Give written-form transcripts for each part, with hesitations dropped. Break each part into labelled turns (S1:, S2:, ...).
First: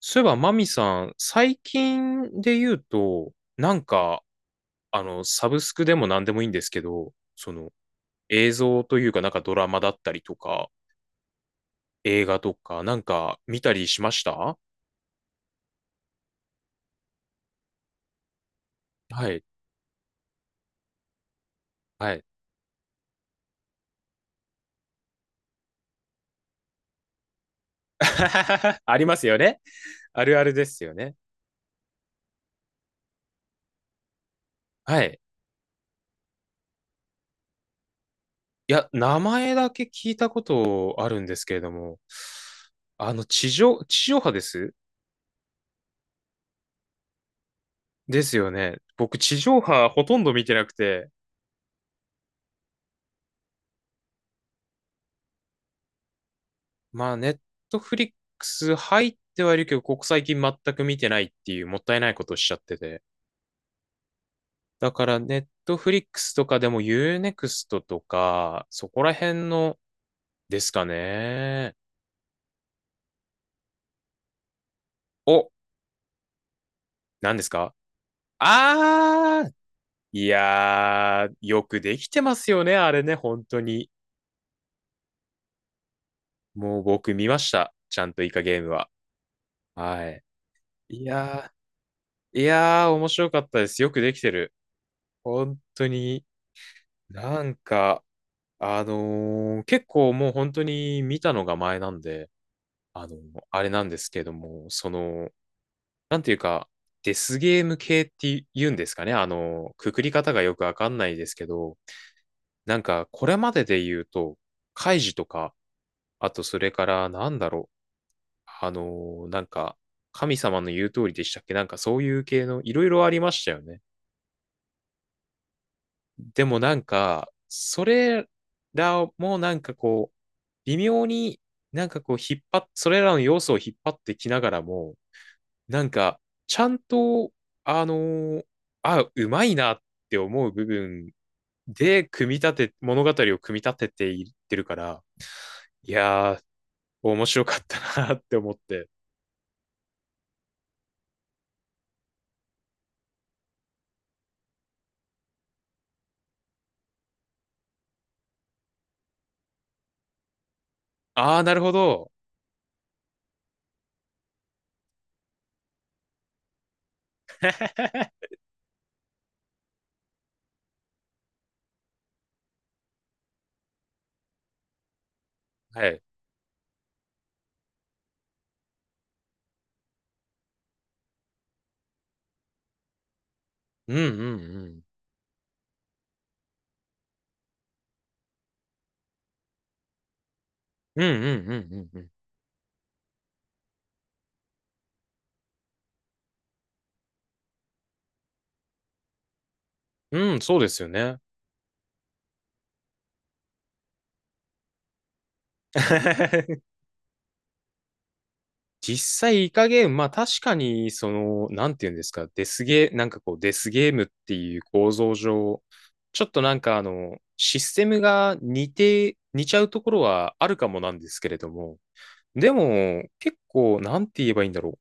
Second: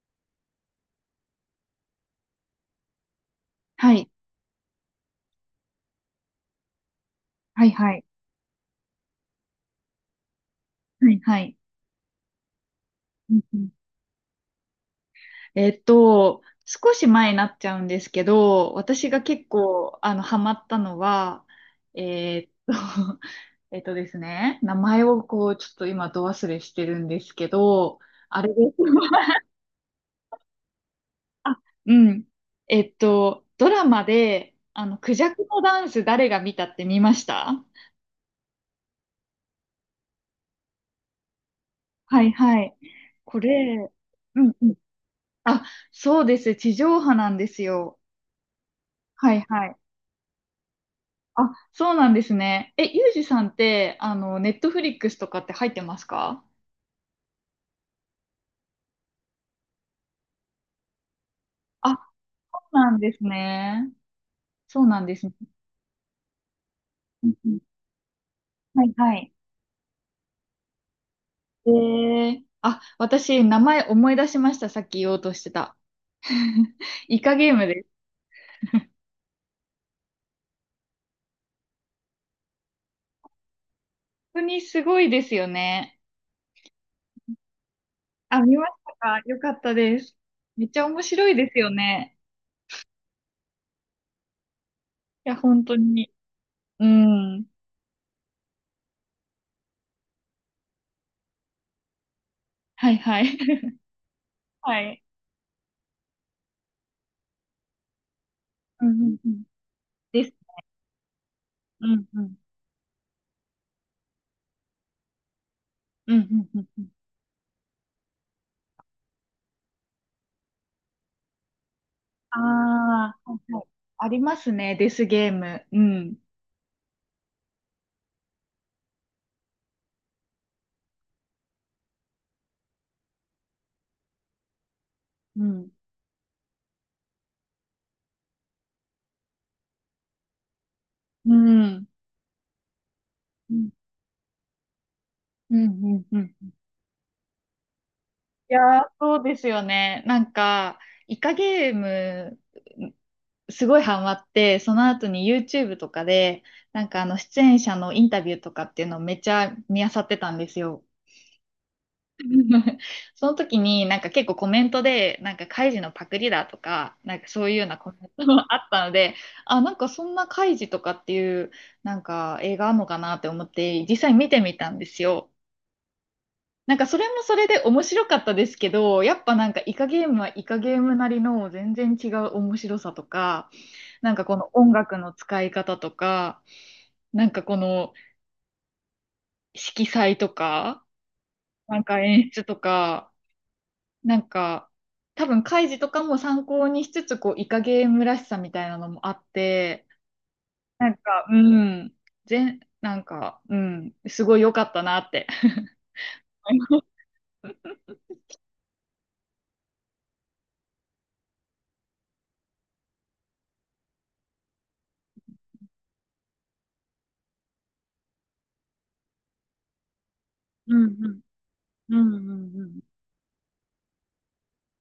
S1: そういえば、マミさん、最近で言うと、
S2: はい。
S1: サブスクでも何でもいいんですけど、
S2: はいはい。
S1: 映像というか、ドラマだったりとか、
S2: はいはい。
S1: 映画とか、
S2: うんう
S1: 見
S2: ん。
S1: たりしました？
S2: 少し前になっちゃうんですけど、私が
S1: はい、
S2: 結構、ハマったのは、
S1: はい。
S2: えっと、えっとですね、名前をこう、ちょっと今、ど忘れしてるんですけど、あれです。
S1: あります よね。あるあるですよね。
S2: あ、うん。ドラマで、
S1: は
S2: ク
S1: い。
S2: ジャクのダンス誰が見たって見ました？
S1: いや、名前だけ聞いたことあるんですけれども、
S2: はいはい。
S1: あの、
S2: これ、
S1: 地上波で
S2: うんう
S1: す？
S2: ん。あ、そうです。地上波なんですよ。
S1: ですよね。僕、
S2: は
S1: 地
S2: い
S1: 上
S2: はい。
S1: 波ほとんど見てなくて、
S2: あ、そうなんですね。え、ゆうじさんって、ネットフリックスとかって入ってますか？
S1: まあ、ネットフリックス入ってはいるけど、ここ最近全く見てないっていうもっ
S2: あ、
S1: たいないことをしちゃっ
S2: そ
S1: て
S2: うなん
S1: て。
S2: ですね。そう
S1: だ
S2: なん
S1: か
S2: で
S1: ら、
S2: すね。
S1: ネットフリックスとかでもユー
S2: う
S1: ネ
S2: ん
S1: ク
S2: うん。
S1: ストとか、
S2: は
S1: そ
S2: い
S1: こら
S2: はい。
S1: 辺のですか
S2: え
S1: ね。
S2: あ、私、名前思い出しました。さっき言おうとし
S1: お、
S2: てた。イカ
S1: 何です
S2: ゲーム
S1: か？
S2: です。
S1: あー、いやー、よくできてますよね、あれね、本当に。
S2: 本当にすごいですよね。
S1: もう僕見ました。ちゃんとイ
S2: あ、
S1: カ
S2: 見
S1: ゲー
S2: ま
S1: ム
S2: し
S1: は。
S2: たか？よかったで
S1: は
S2: す。
S1: い。
S2: めっちゃ面
S1: い
S2: 白いで
S1: や
S2: すよね。
S1: いやー、面白かったです。よくできてる。
S2: いや、
S1: 本
S2: 本当
S1: 当
S2: に。
S1: に。
S2: う
S1: な
S2: ん。
S1: んか、結構もう本当に見たのが前なんで、
S2: はい
S1: あのー
S2: はい。
S1: あれ なんですけども、
S2: は
S1: そ
S2: い。
S1: の、なんていうか、デスゲーム系って言うん
S2: う
S1: で
S2: ん
S1: すか
S2: う
S1: ね、
S2: んうん。
S1: くくり
S2: で
S1: 方
S2: す。
S1: がよくわかんないですけど、
S2: うんうん。
S1: これまでで言うと、カイジとか、
S2: うん
S1: あとそ
S2: うんうん
S1: れ
S2: う
S1: か
S2: ん。
S1: ら、う、あのーなんか、神様の言う通りでしたっけ？そういう
S2: あ
S1: 系のいろいろあり
S2: あ、
S1: ま
S2: は
S1: した
S2: いは
S1: よ
S2: い。
S1: ね。
S2: ありますね、デスゲーム。うん。
S1: でもそれらも微妙になんかこう引っ張っ、それらの要素を引っ張ってきながらも、
S2: うん。
S1: なんか、ちゃんと、あのーうまいなって思う部分
S2: うん。
S1: で組み立て、物語を
S2: う
S1: 組み
S2: ん。
S1: 立てていってるから、
S2: う
S1: い
S2: ん。う
S1: や
S2: ん。
S1: ー、面白かったなって思
S2: い
S1: っ
S2: や
S1: て。
S2: ー、そうですよね。なんか、イカゲーム、すごいハマって、その後に YouTube とかで、なんか出演者のインタビューとかっていうのをめっちゃ見漁ってたんですよ。
S1: あー、なるほど。
S2: その時になんか結構コメントでなんかカイジのパクリだとかなんかそういうようなコメント もあったので、あなんかそんなカイジとかっていうなんか映画あるのかなって思って実際見てみたんですよ。
S1: はい。
S2: なんかそれもそれで面白かったですけど、やっぱなんかイカゲームはイカゲームなりの全然違う面白さとか、
S1: うんうん
S2: なんかこの
S1: う
S2: 音
S1: ん。
S2: 楽の使い方とか、なんかこの色彩とか、
S1: うんうんう
S2: なん
S1: ん
S2: か
S1: う
S2: 演出とか、なんか、多分、カイジとかも参考にしつつ、こう、イカゲームらしさみたいなのもあって、
S1: んうん。うん、そうですよ
S2: なん
S1: ね。
S2: か、うん、なんか、うん、すごい良かったなって。
S1: 実際、いかゲーム、まあ確かに、その、なんていうんですか、デスゲー、なんかこう、デスゲームっていう構造上、ちょっとシステムが似ちゃうところはあるか
S2: う
S1: も
S2: ん
S1: なんで
S2: う
S1: す
S2: ん
S1: けれども、
S2: う
S1: で
S2: んうん
S1: も、結構、なんて言えばいいんだろ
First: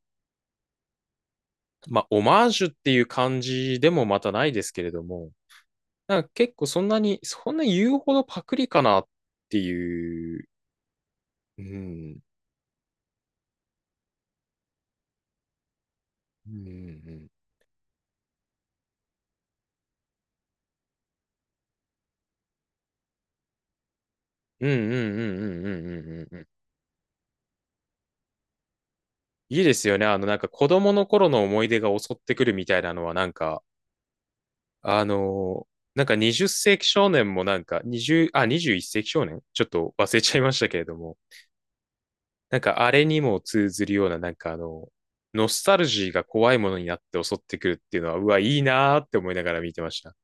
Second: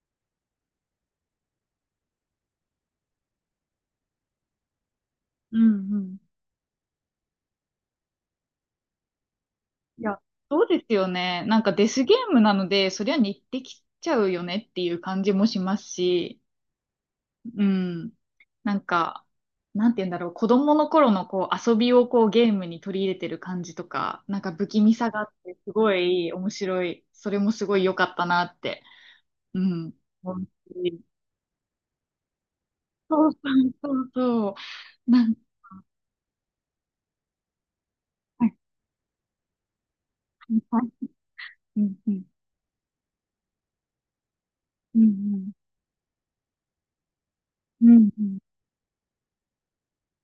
S1: う。まあ、オマージュっていう感じでもまたないですけれども、
S2: うんうん。
S1: 結構そんな言うほどパクリかなって
S2: いや、
S1: いう、
S2: そうですよね。なんかデスゲームなので、そりゃ似てきちゃうよねっていう感じもしますし、うん。なんか、なんて言うんだろう、子供の頃のこう遊びをこうゲームに取り入れてる感じとか、なんか
S1: う
S2: 不
S1: ん、う
S2: 気味さ
S1: ん、
S2: が
S1: う
S2: あっ
S1: ん、う
S2: て、
S1: ん、う
S2: す
S1: ん、
S2: ご
S1: うん、うん、うん、
S2: い
S1: うん、うん、
S2: 面白い。それもすごい良かったなって。う
S1: いいです
S2: ん。
S1: よね。あの、
S2: 思う
S1: 子供
S2: し、
S1: の頃の思い出が襲ってくるみたいなのは、
S2: そうそうそうそう。なんか、
S1: 20世紀少年も20、あ、
S2: はい、
S1: 21世紀少年ちょっと忘れちゃいましたけ
S2: は
S1: れ
S2: い。
S1: ども、
S2: うんうん。
S1: あれにも通ずるような、
S2: うんう
S1: ノ
S2: ん。
S1: スタルジーが怖いものになって襲ってくるっ
S2: う
S1: ていうの
S2: ん
S1: は、
S2: う
S1: うわ、
S2: ん。
S1: いいなーって思いながら見てました。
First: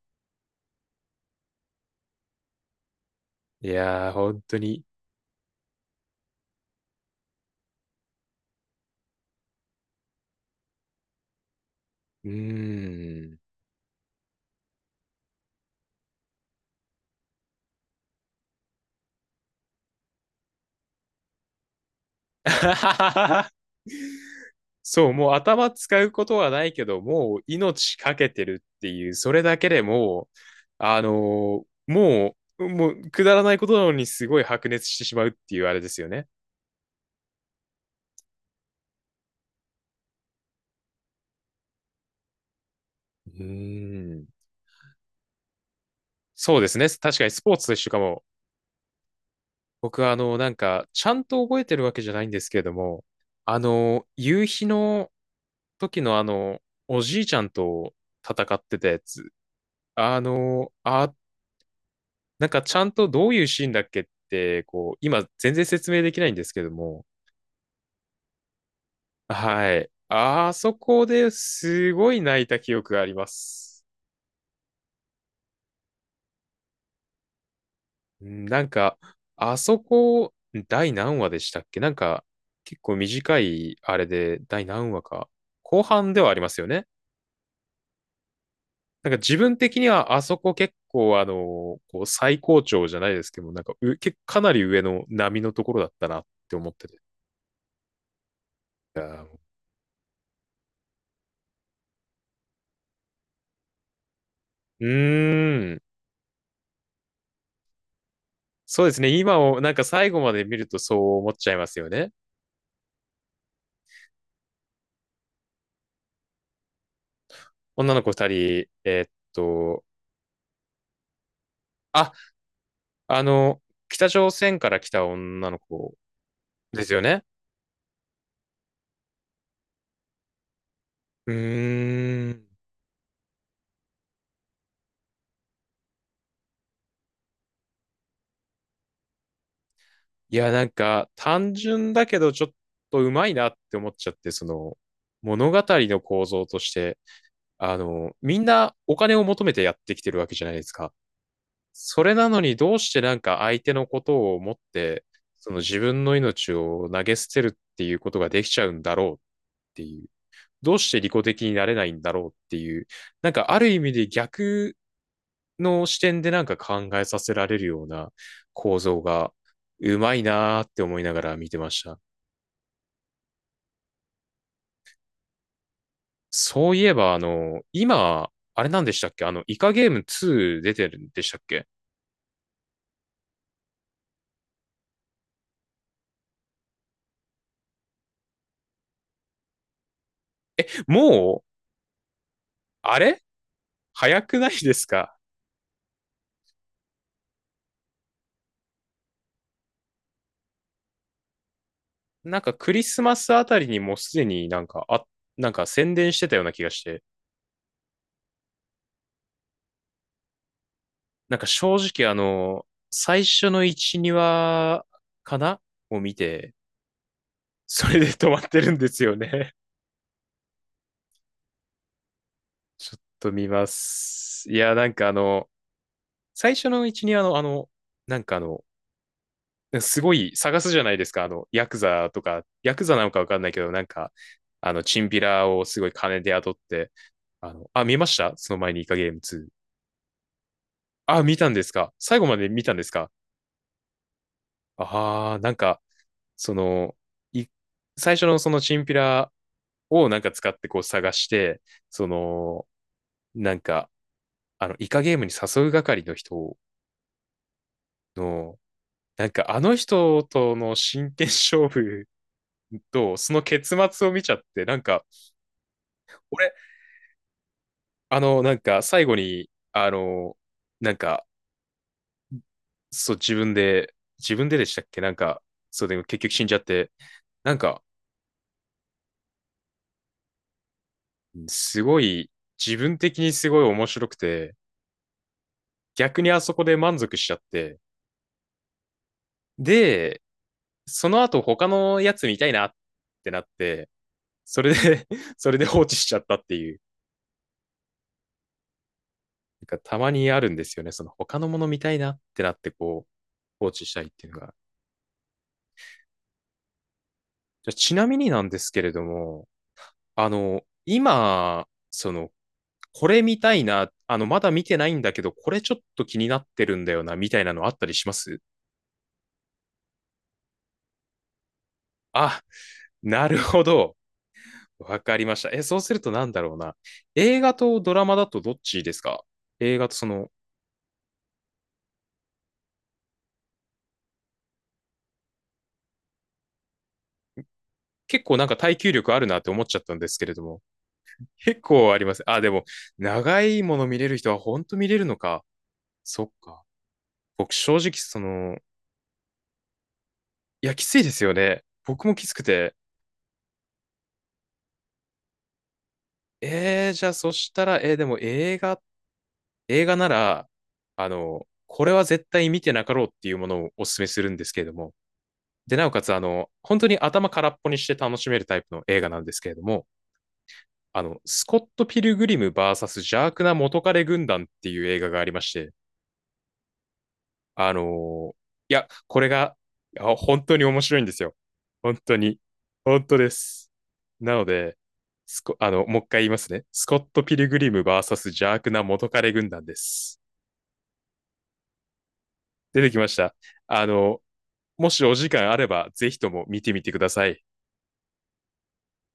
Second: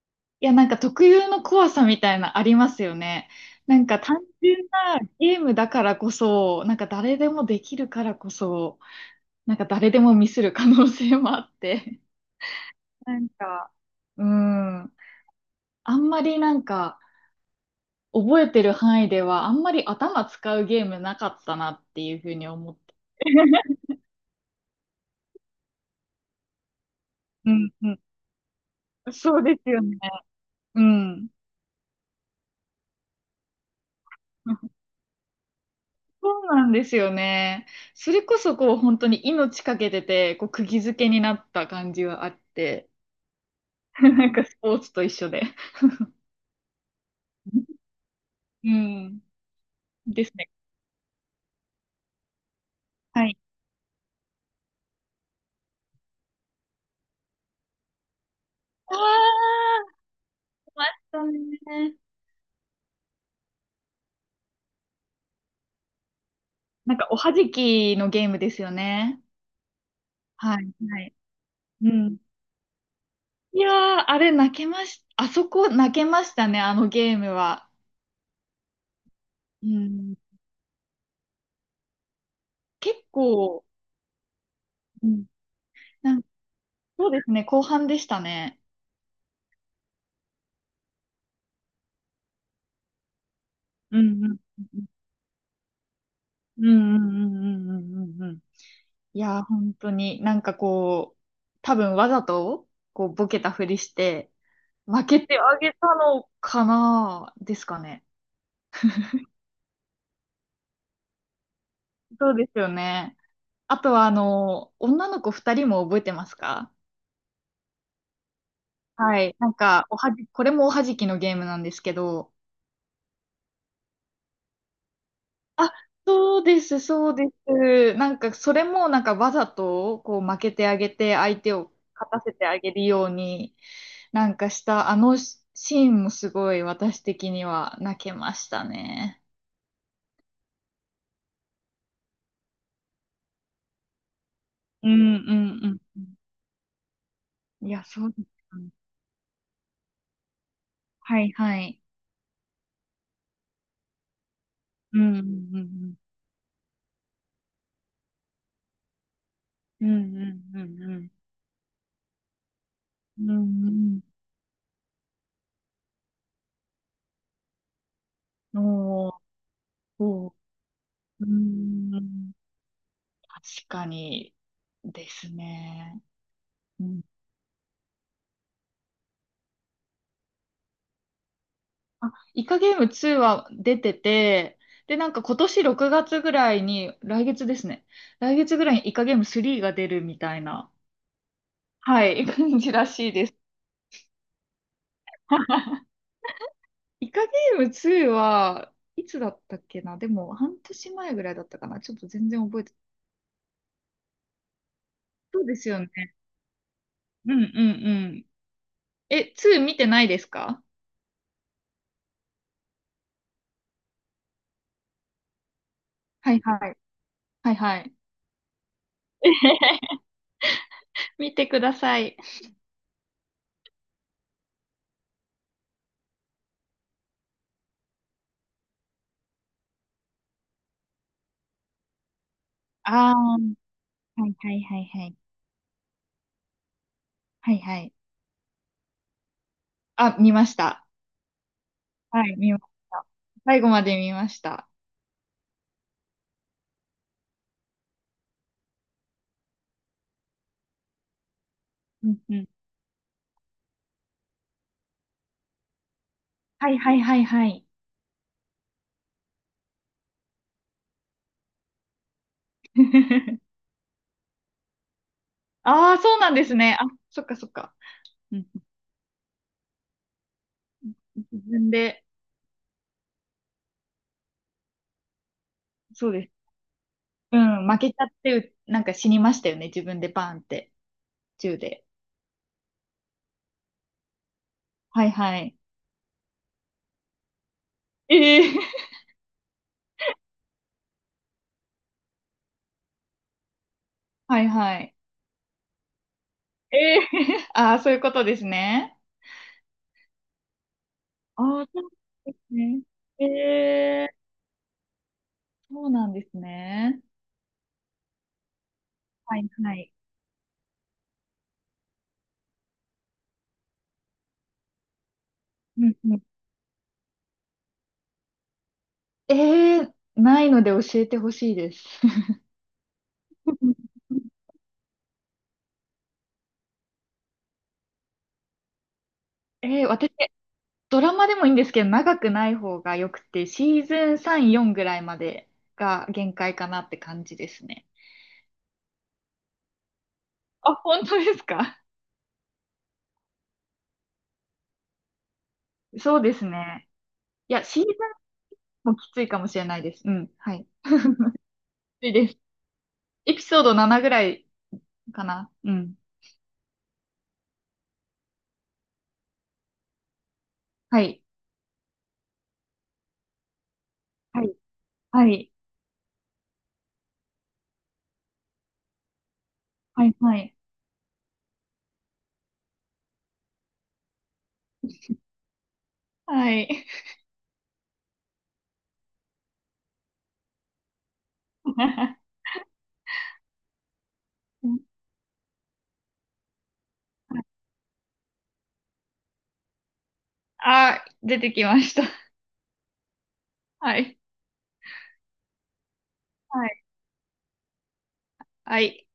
S2: いや、なんか特有の怖さみたいなありますよね。
S1: い
S2: なんか
S1: やー、
S2: 単
S1: 本当
S2: 純
S1: に。
S2: なゲームだからこそ、なんか誰でもできるからこそ、なんか誰でもミスる可能性もあって、
S1: う
S2: な
S1: ー
S2: ん
S1: ん。
S2: か、うん。あんまりなんか、覚えてる範囲では、あんまり頭使うゲームなかったなっていうふうに思って。
S1: そう、もう頭使うことはないけど、もう
S2: うん
S1: 命
S2: う
S1: かけてるってい
S2: ん。
S1: う、そ
S2: そ
S1: れ
S2: うで
S1: だけ
S2: す
S1: で
S2: よね。
S1: もう、
S2: うん。
S1: もうくだらないことなのにすごい白熱してしまうっていうあれですよね。
S2: そうなんですよね。それこそこう本当に命かけてて、こう釘付けになった感じはあって、
S1: う ーん。
S2: なんかスポーツと一緒で。
S1: そうですね。確かにスポーツと一緒かも。
S2: うん。
S1: 僕はあ
S2: です
S1: の、
S2: ね。
S1: ちゃんと覚えてるわけじゃないんですけれども、
S2: はい。
S1: あの、夕日の時のあの、おじいちゃんと戦ってた
S2: ああ、
S1: やつ。
S2: あ
S1: あの、
S2: りまし
S1: あ、
S2: たね。
S1: ちゃんとどういうシーンだっけって、こう、今全然説明できないんですけど
S2: なん
S1: も、
S2: かおはじきのゲームですよね。
S1: はい。あ
S2: はい、
S1: そ
S2: は
S1: こ
S2: い。
S1: で
S2: う
S1: すご
S2: ん。
S1: い泣いた記憶がありま
S2: いや
S1: す。
S2: ー、あれ泣けまし、あそこ泣けましたね、あのゲームは。
S1: うん。なんか、あ
S2: う
S1: そ
S2: ん。
S1: こ、第何話でしたっけ？結構
S2: 結
S1: 短
S2: 構、
S1: いあれで、第何話
S2: うん。
S1: か。後半
S2: な
S1: で
S2: んか
S1: はありますよね。
S2: そうですね、後半でしたね。
S1: 自分的にはあそこ結構あの、こう最高潮じゃないですけども、なんかう、
S2: う
S1: け
S2: んう
S1: かな
S2: ん
S1: り上の波のところだったなって
S2: う
S1: 思ってて。
S2: ん
S1: い
S2: うんうんうんうんうんうん。
S1: や
S2: いやー、
S1: ー
S2: 本当になんかこう、多分わざと、こう、ボケたふりして、
S1: う
S2: 負けてあげ
S1: ーん。
S2: たのかなですかね。
S1: そうですね。今を、最後まで見るとそう思っちゃいますよね。
S2: そうですよね。あとは、女の子二人も覚えてますか？
S1: 女の子二人、えーっ
S2: はい。なん
S1: と、
S2: か、おはじ、これもおはじきのゲームなんですけ
S1: あ、
S2: ど、
S1: あの、北朝鮮から来た女の
S2: あ、
S1: 子
S2: そうです、
S1: ですよ
S2: そう
S1: ね。
S2: です。なんか、それもなんかわざと、こう、負けてあげて、
S1: う
S2: 相手を勝た
S1: ー
S2: せ
S1: ん。
S2: てあげるように、なんかした、あのシーンもすごい私的には泣けましたね。
S1: いや、単純だけどちょっとうまいなって思っちゃって、その
S2: うんう
S1: 物語
S2: んう
S1: の
S2: ん。
S1: 構造として、
S2: い
S1: あ
S2: や、そう
S1: の、
S2: です
S1: みん
S2: よね。
S1: なお金を求めてやってきてるわけじゃないですか。
S2: はいはい。
S1: それなのにどうして相手のことを思っ
S2: う
S1: て、
S2: んう
S1: その自
S2: ん
S1: 分の命を投げ捨てるっていうことができちゃうんだろうっって
S2: うん
S1: いう、
S2: うん
S1: どうし
S2: う
S1: て利
S2: ん
S1: 己的になれないんだろうっていう、
S2: うんうん
S1: ある
S2: うんう
S1: 意味で
S2: ん
S1: 逆の視点で考えさせられるような
S2: う
S1: 構造
S2: ん。おー
S1: がうまい
S2: おー。
S1: なーって思いなが
S2: う
S1: ら見てました。
S2: ん。確かにですね。
S1: そうい
S2: う
S1: え
S2: ん、
S1: ば、あの、今、あれなんでしたっけ？あの、イカゲーム2出てるんでしたっけ？
S2: あ、イカゲーム2は出てて、で、なんか今年6月ぐらいに、来月ですね。来月ぐらいにイカゲーム3が出るみたいな、
S1: もう、
S2: はい、感じら
S1: あ
S2: しい
S1: れ
S2: です。
S1: 早くないですか？
S2: イカゲーム2はいつだったっけな。でも半年前ぐらいだったかな、ちょっと全然覚え
S1: ク
S2: て。
S1: リスマスあたりにもうすでに
S2: そうですよね。
S1: 宣伝してたような気がして、
S2: うんうんうん。え、2見てないですか？
S1: 正直あの、最初の1、2話かなを見
S2: はい
S1: て、
S2: はい。はいは
S1: そ
S2: い。
S1: れで 止まってるんですよね。
S2: 見てください。
S1: ちょっと見ます。いや、最初の1、2話のあの、なんかあの、すごい探すじゃないですか。あの、ヤクザとか、ヤクザなの
S2: ああ。
S1: かわかんないけど、
S2: はいはい
S1: あ
S2: は
S1: の、
S2: い
S1: チ
S2: は
S1: ン
S2: い。
S1: ピラをすごい金で雇って、
S2: はいはい。
S1: 見ましたその前にイカゲーム2。
S2: あ、見ました。
S1: あ、見たんですか？最
S2: は
S1: 後
S2: い、
S1: まで
S2: 見ま
S1: 見
S2: し
S1: たんです
S2: た。
S1: か？
S2: 最後まで見ました。
S1: ああー、その、い、最初のそのチンピラを使ってこう探して、そ
S2: うんうん。
S1: の、なんか、あの、イカゲームに誘う係の人
S2: はいはいはいはい。
S1: の、あの人との真剣勝負とその 結末を見ちゃって、
S2: ああ、そうなんで
S1: 俺、
S2: すね。あ、そっかそっか。
S1: あ
S2: う
S1: の、
S2: ん、
S1: 最後に、あの、なん
S2: 自
S1: か、
S2: 分で、
S1: そう、自分で、自分ででしたっけ？そうでも
S2: そう
S1: 結
S2: で
S1: 局死
S2: す。
S1: んじゃって、
S2: う
S1: なん
S2: ん、負
S1: か、
S2: けちゃって、なんか死にましたよね。自分でバーンって、銃
S1: す
S2: で。
S1: ごい、自分的にすごい面白くて、
S2: はいはい。
S1: 逆にあそこで満足しちゃって、
S2: ええ
S1: で、その後他のやつ見たいなってなって、
S2: はい
S1: それ
S2: はい。
S1: で それで放置しちゃったってい
S2: え
S1: う、
S2: え ああ、そういうことですね。
S1: たまにあるんですよね。その他のも
S2: ああ、
S1: の見
S2: そう
S1: たいなっ
S2: で
S1: てな
S2: す
S1: って
S2: ね。
S1: こう、
S2: え
S1: 放置したいっ
S2: え、
S1: ていうのが。
S2: そうなんですね。
S1: じゃあちなみになんですけれど
S2: は
S1: も、
S2: いはい。
S1: あの、今、その、これ見たいな、あの、まだ見てないんだけど、これちょっ
S2: うん
S1: と
S2: う
S1: 気
S2: ん。
S1: になってるんだよな、みたいなのあったりします？
S2: えないので教えてほしいです。
S1: あ、なるほど。わかりました。え、そうするとなんだろうな。映画とドラマだとどっちですか？映画とそ
S2: 私、
S1: の、
S2: ドラマでもいいんですけど、長くない方がよくて、シーズン3、4ぐらいまでが限界かなって感じですね。
S1: 結構耐久力あるなって思っちゃったんですけれども、
S2: あ、本当です
S1: 結
S2: か？
S1: 構あります。あ、でも、長いもの見れる人は本当見れるのか。
S2: そう
S1: そっ
S2: です
S1: か。
S2: ね。
S1: 僕
S2: いや、
S1: 正
S2: シーズ
S1: 直その、
S2: ンもきついかもしれないです。うん。はい。
S1: いや、き
S2: き
S1: ついですよね。僕
S2: つい
S1: もき
S2: で
S1: つ
S2: す。
S1: くて。
S2: エピソード7ぐらいかな。うん。
S1: えー、じゃあそしたら、えー、でも映画、映画なら、
S2: は
S1: あ
S2: い。
S1: の、これは絶対見てなかろうっていうものをお勧めするんで
S2: は
S1: す
S2: い。
S1: けれども。
S2: はい。
S1: で、なおかつ、あの、本当に頭空っぽにして楽しめるタイプの映画なんですけれども、
S2: はい。はい。
S1: あの、スコット・ピルグリム VS 邪悪な元彼軍団っていう映画がありまして、
S2: はい。
S1: あのいや、これが、いや本当に面白いんですよ。本当 に。本当です。なので、スコ、あの、もう一回言いますね。スコット・ピルグリム v ス邪悪な元彼軍団です。
S2: あ、出てきました。
S1: 出てきました。あ
S2: はい。
S1: の、もしお時間あれば、ぜひとも見
S2: は
S1: てみ
S2: い。
S1: てください。
S2: はい。